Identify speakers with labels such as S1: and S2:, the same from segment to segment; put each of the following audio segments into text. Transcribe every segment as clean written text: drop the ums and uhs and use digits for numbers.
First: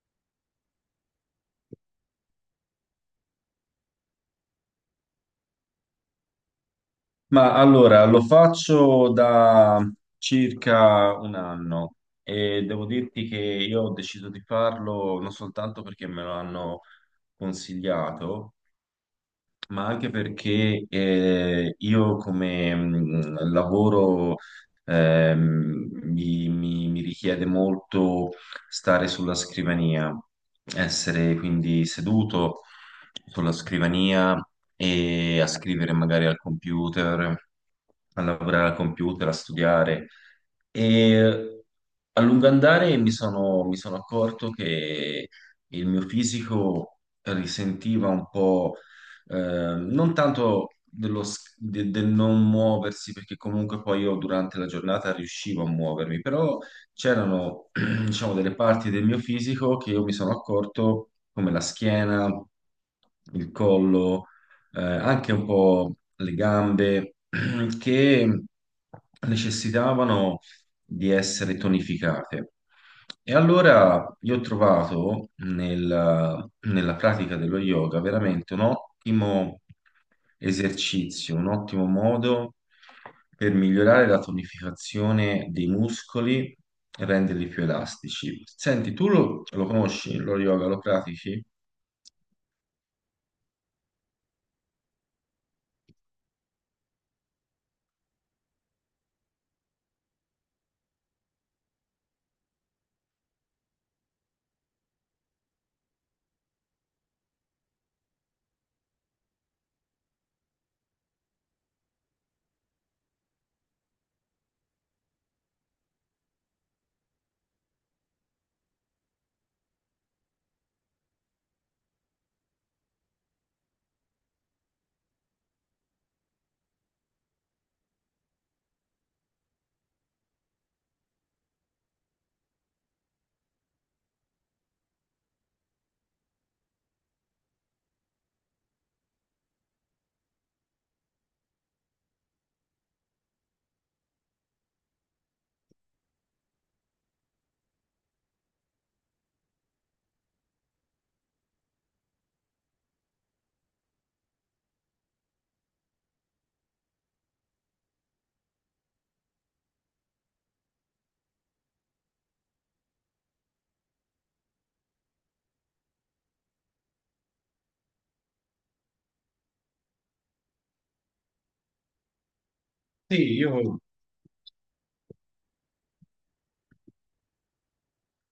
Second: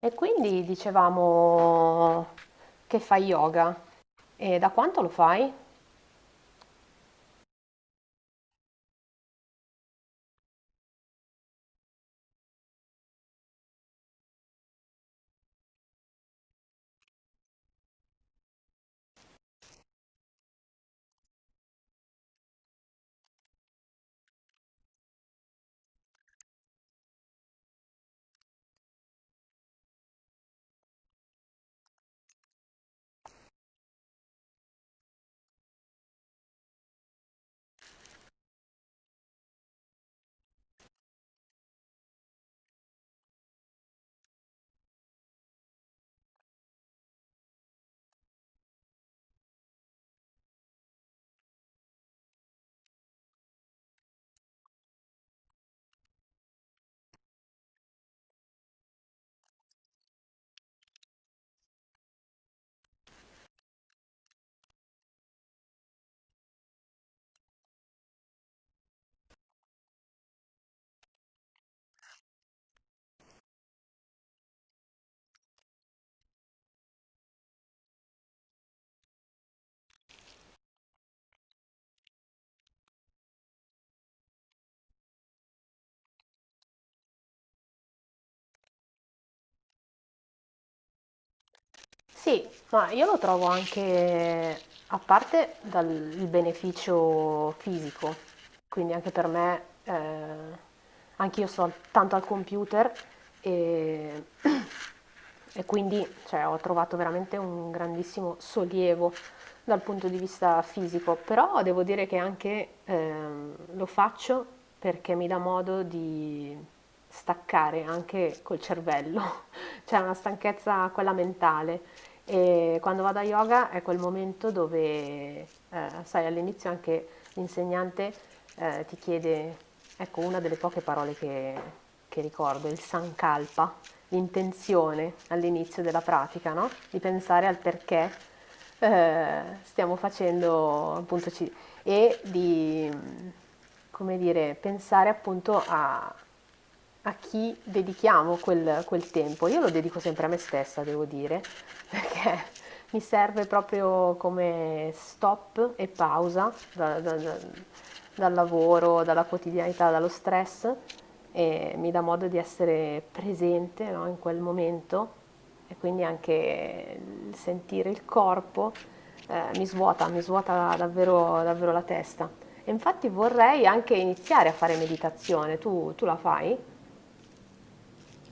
S1: E quindi dicevamo che fai yoga e da quanto lo fai?
S2: Ma allora lo faccio da circa un anno e devo dirti che io ho deciso di farlo non soltanto perché me lo hanno consigliato, ma anche perché io come lavoro mi richiede molto stare sulla scrivania, essere quindi seduto sulla scrivania e a scrivere magari al computer, a lavorare al computer, a studiare. E a lungo andare mi sono accorto che il mio fisico risentiva un po', eh, non tanto del non muoversi, perché comunque poi io durante la giornata riuscivo a muovermi, però c'erano, diciamo, delle parti del mio fisico che io mi sono accorto, come la schiena, il collo, anche un po' le gambe, che necessitavano di essere tonificate. E allora io ho trovato nella pratica dello yoga veramente un ottimo esercizio, un ottimo modo per migliorare la tonificazione dei muscoli e renderli più elastici. Senti, tu lo conosci, lo yoga, lo pratichi?
S1: Sì, ma io lo trovo anche, a parte dal il beneficio fisico, quindi anche per me, anch'io sto al- tanto al computer e, e quindi cioè, ho trovato veramente un grandissimo sollievo dal punto di vista fisico, però devo dire che anche lo faccio perché mi dà modo di staccare anche col cervello, c'è una stanchezza quella mentale e quando vado a yoga è quel momento dove, sai, all'inizio anche l'insegnante ti chiede, ecco, una delle poche parole che ricordo, il sankalpa, l'intenzione all'inizio della pratica, no? Di pensare al perché stiamo facendo, appunto, ci- e di, come dire, pensare appunto a, a chi dedichiamo quel tempo. Io lo dedico sempre a me stessa, devo dire, perché mi serve proprio come stop e pausa dal lavoro, dalla quotidianità, dallo stress e mi dà modo di essere presente, no, in quel momento e quindi anche il sentire il corpo mi svuota davvero, davvero la testa. E infatti
S2: Sì,
S1: vorrei
S2: io.
S1: anche iniziare a fare meditazione, tu la fai?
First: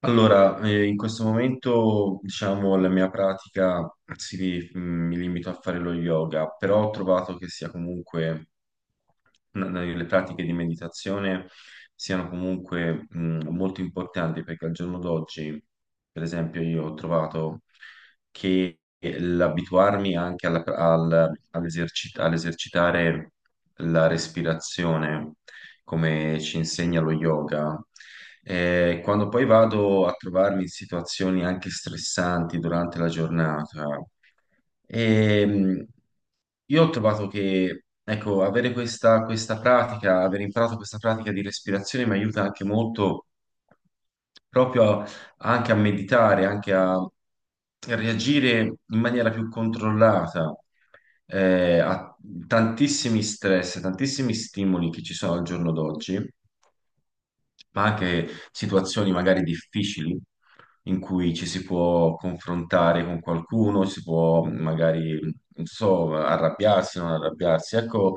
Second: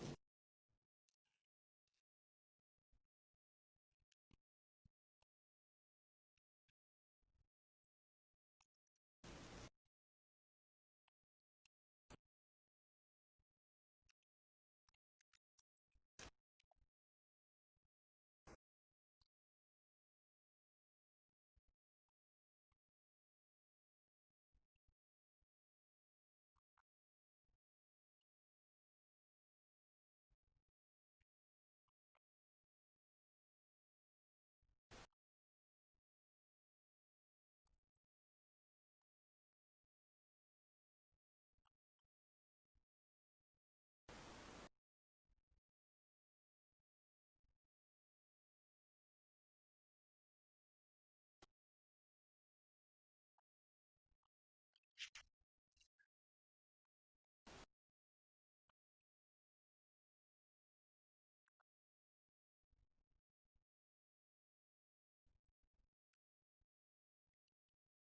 S2: Allora, in questo momento, diciamo, la mia pratica mi limito a fare lo yoga, però ho trovato che sia comunque le pratiche di meditazione siano comunque molto importanti, perché al giorno d'oggi, per esempio, io ho trovato che l'abituarmi anche all'esercitare la respirazione come ci insegna lo yoga. E quando poi vado a trovarmi in situazioni anche stressanti durante la giornata, e, io ho trovato che, ecco, avere questa pratica, aver imparato questa pratica di respirazione mi aiuta anche molto proprio a- anche a meditare, anche a reagire in maniera più controllata a tantissimi stress, tantissimi stimoli che ci sono al giorno d'oggi, ma anche situazioni magari difficili in cui ci si può confrontare con qualcuno, si può magari, non so, arrabbiarsi, non arrabbiarsi. Ecco,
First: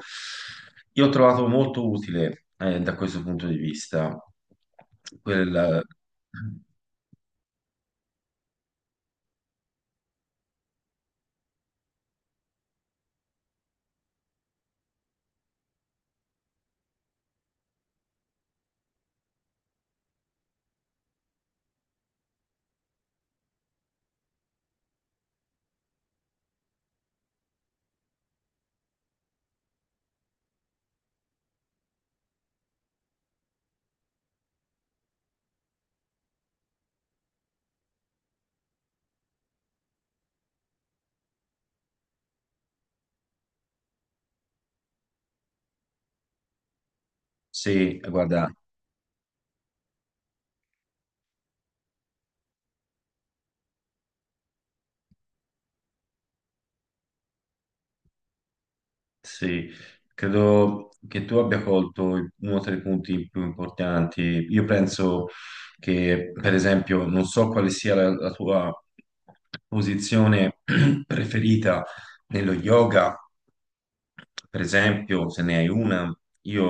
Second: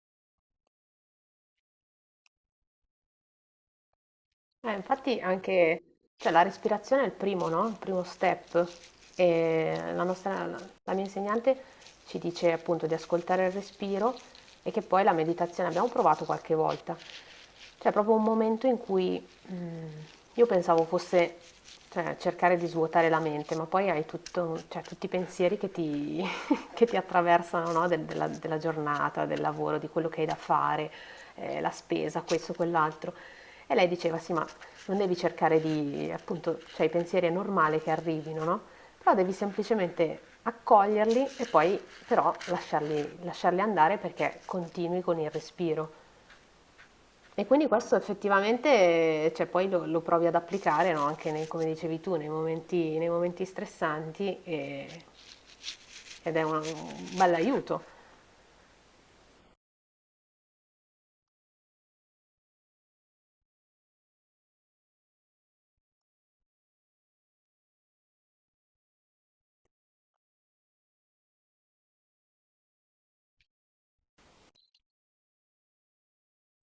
S2: io ho trovato molto utile, da questo punto di vista,
S1: Infatti
S2: quel...
S1: anche, cioè, la respirazione è il primo, no? Il primo step. E la mia insegnante ci dice appunto di ascoltare il respiro e che poi la meditazione abbiamo provato qualche volta. Cioè, è proprio un momento in cui mm, io pensavo fosse, cioè, cercare di svuotare la mente, ma poi hai tutto- cioè, tutti i pensieri che ti, che ti attraversano, no? Del- della giornata, del lavoro, di quello che hai da fare, la spesa, questo, quell'altro. E lei diceva, sì, ma non devi cercare di, appunto, cioè i pensieri è normale che arrivino, no? Però devi semplicemente accoglierli e poi però lasciarli, lasciarli andare perché continui con il respiro. E quindi questo
S2: Sì, guarda.
S1: effettivamente, cioè, poi lo provi ad applicare, no? Anche nei- come dicevi tu, nei momenti stressanti e- ed è un bell'aiuto.
S2: Sì, credo che tu abbia colto uno dei punti più importanti. Io penso che, per esempio, non so quale sia la tua posizione preferita nello yoga, per esempio, se ne hai una. Io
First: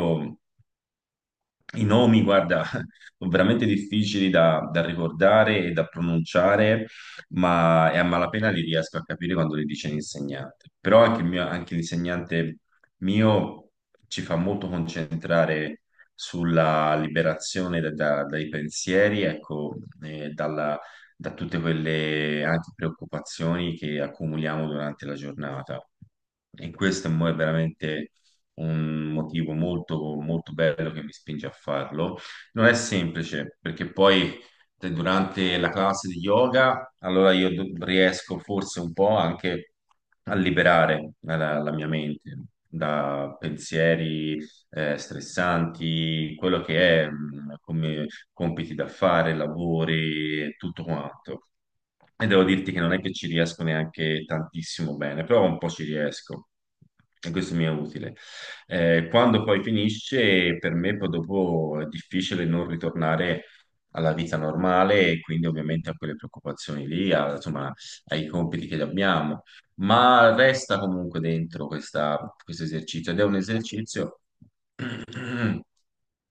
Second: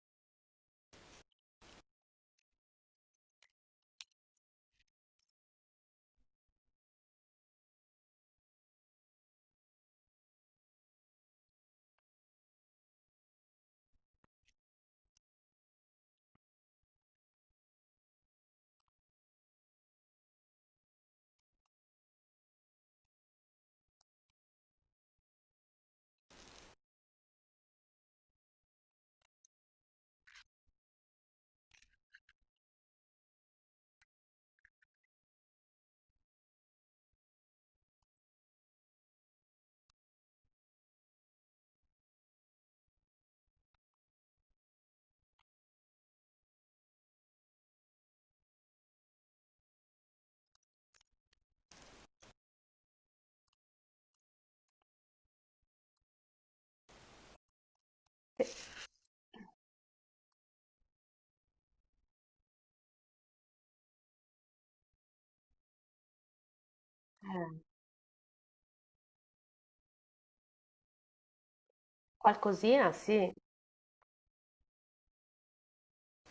S2: i nomi, guarda, sono veramente difficili da ricordare e da pronunciare, ma e a malapena li riesco a capire quando li dice l'insegnante. Però anche, anche l'insegnante mio ci fa molto concentrare sulla liberazione dai pensieri, ecco, e da tutte quelle anche preoccupazioni che accumuliamo durante la giornata. E questo è veramente un motivo molto, molto bello che mi spinge a farlo. Non è semplice, perché poi durante la classe di yoga, allora riesco forse un po' anche a liberare la mia mente da pensieri stressanti, quello che è, come compiti da fare, lavori e tutto quanto. E devo dirti che non è che ci riesco neanche tantissimo bene, però un po' ci riesco. E questo mi è utile. Quando poi finisce, per me poi dopo è difficile non ritornare alla vita normale e quindi ovviamente a quelle preoccupazioni lì,
S1: Eh,
S2: insomma, ai compiti che abbiamo, ma resta comunque dentro questo
S1: qualcosina,
S2: esercizio, ed è
S1: sì.
S2: un esercizio.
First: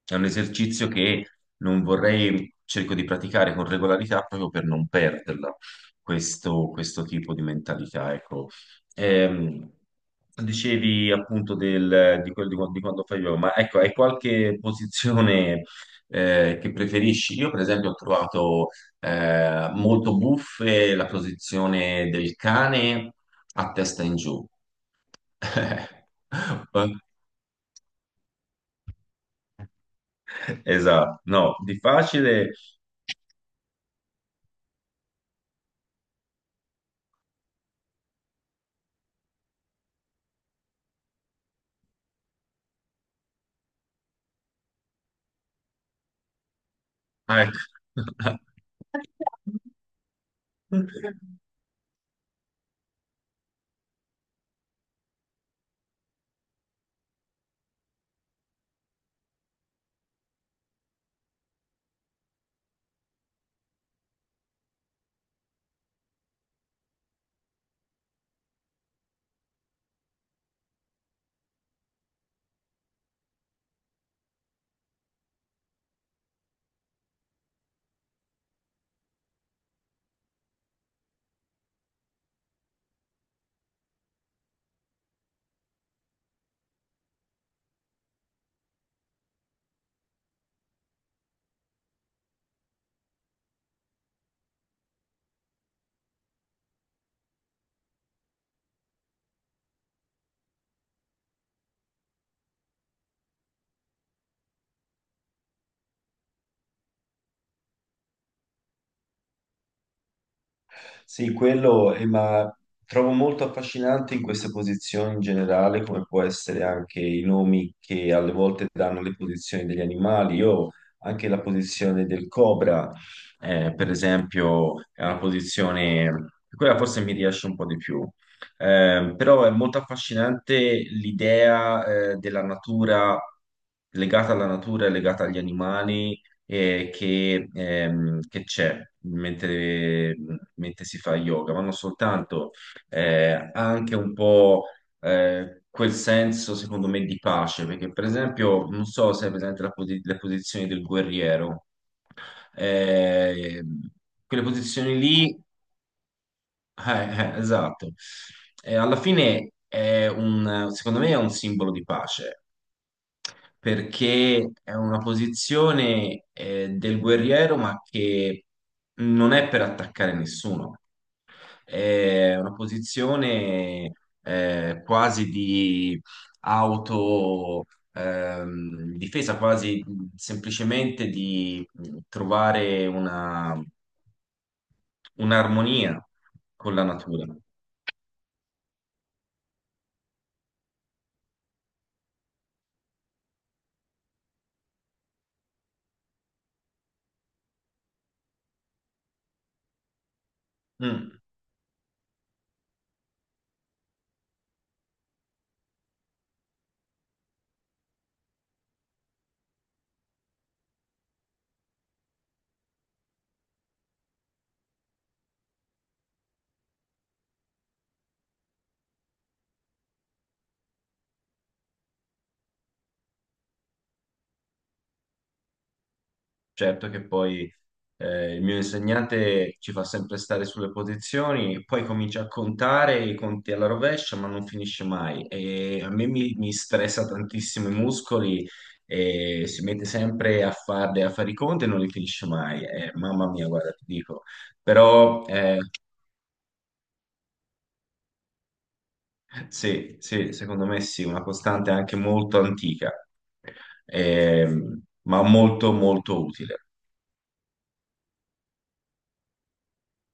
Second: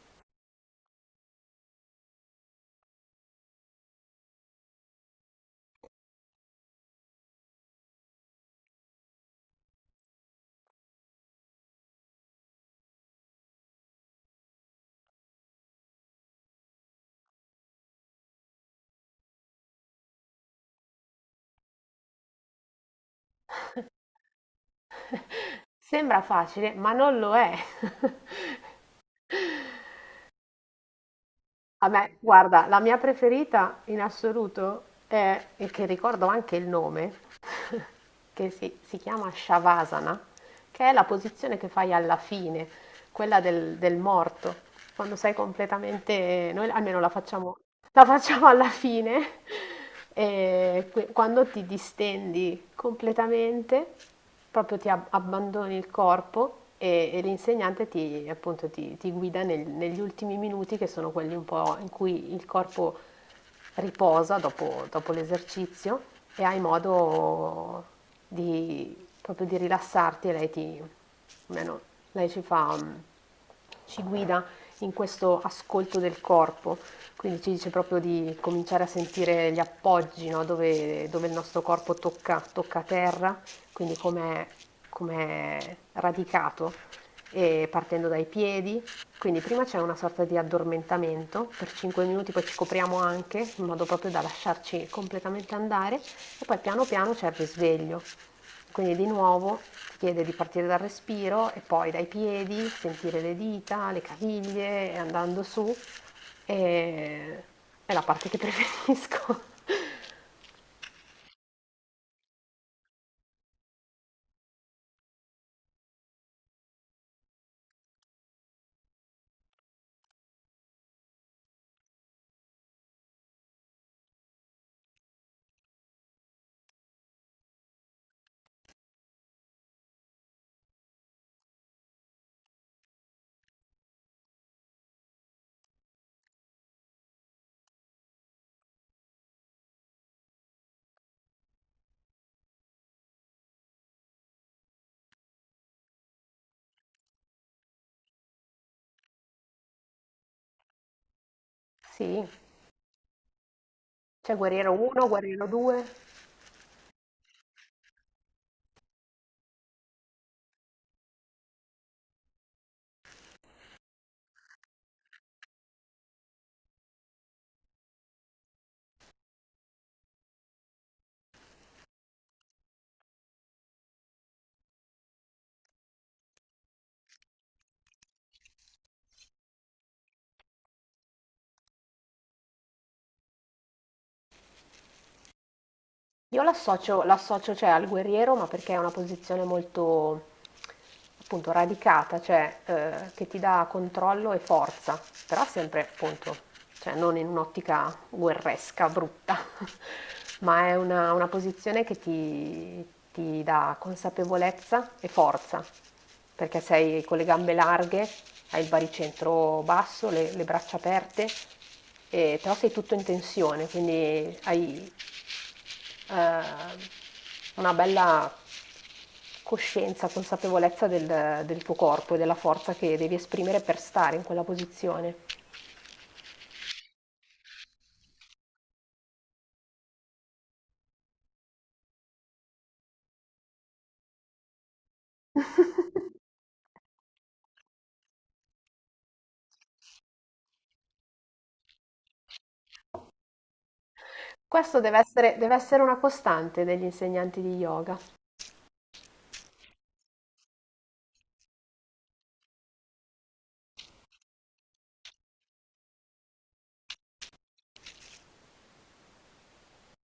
S2: È un esercizio che non vorrei, cerco di praticare con regolarità proprio per non perderla, questo tipo di mentalità, ecco. Ehm, dicevi appunto di quando fai yoga, ma ecco, hai qualche posizione che preferisci? Io per esempio ho trovato molto buffe la posizione del cane a testa in giù.
S1: Sembra facile, ma non lo è.
S2: Esatto, no, di
S1: Vabbè,
S2: facile.
S1: guarda, la mia preferita in assoluto è, e che ricordo anche il nome, che si chiama Shavasana, che è la posizione che fai alla fine, quella del, del morto, quando sei completamente, noi almeno
S2: Ah, ecco.
S1: la facciamo alla fine, que- quando ti distendi completamente, proprio ti ab- abbandoni il corpo e l'insegnante ti, appunto, ti- ti guida nel- negli ultimi minuti che sono quelli un po' in cui il corpo riposa dopo, dopo l'esercizio e hai modo di, proprio di rilassarti e lei ti, almeno lei ci fa, ci guida in questo ascolto del corpo. Quindi ci dice proprio di cominciare a sentire gli appoggi, no? Dove, dove il nostro corpo tocca, tocca terra, quindi come è radicato, e partendo dai piedi. Quindi prima c'è una sorta di addormentamento per 5 minuti, poi ci copriamo anche in modo proprio da lasciarci completamente andare e poi piano piano c'è il risveglio. Quindi di nuovo ti chiede di partire dal respiro e poi dai piedi, sentire le dita, le caviglie e andando su. E... è la parte che preferisco.
S2: Sì, quello, ma trovo molto affascinante in queste posizioni in generale, come può essere anche i nomi che alle volte danno le posizioni degli animali. Io anche la posizione del cobra, per esempio, è una posizione, quella forse mi riesce un po' di più. Però è molto affascinante l'idea, della natura, legata alla natura e legata agli animali che c'è mentre, mentre si fa yoga, ma non soltanto, ha anche un po' quel senso, secondo me, di pace, perché per esempio, non so se è presente le posizioni del guerriero,
S1: Sì,
S2: eh,
S1: c'è
S2: quelle
S1: guerriero
S2: posizioni
S1: 1,
S2: lì,
S1: guerriero 2.
S2: eh, esatto. Alla fine è un, secondo me è un simbolo di pace, perché è una posizione del guerriero, ma che non è per attaccare nessuno. È una posizione quasi di auto difesa, quasi semplicemente di trovare un'armonia
S1: Io
S2: con la
S1: l'associo,
S2: natura.
S1: l'associo, cioè, al guerriero, ma perché è una posizione molto appunto radicata, cioè che ti dà controllo e forza, però sempre appunto, cioè, non in un'ottica guerresca, brutta, ma è
S2: Mm.
S1: una posizione che ti dà consapevolezza e forza, perché sei con le gambe larghe, hai il baricentro basso, le braccia aperte, e- però sei tutto in tensione, quindi hai eh, una bella coscienza, consapevolezza del, del tuo corpo e della forza che devi esprimere per stare in quella posizione.
S2: Certo che poi il mio insegnante ci fa sempre stare sulle posizioni, poi comincia a contare i conti alla rovescia, ma non finisce mai. E a me mi stressa tantissimo i muscoli, e si mette sempre a farle, a fare i conti, e non li finisce mai. Mamma mia, guarda, ti dico.
S1: Questo
S2: Però
S1: deve essere una costante degli insegnanti di yoga.
S2: sì, sì, secondo me sì, una costante anche molto antica, ma molto, molto utile.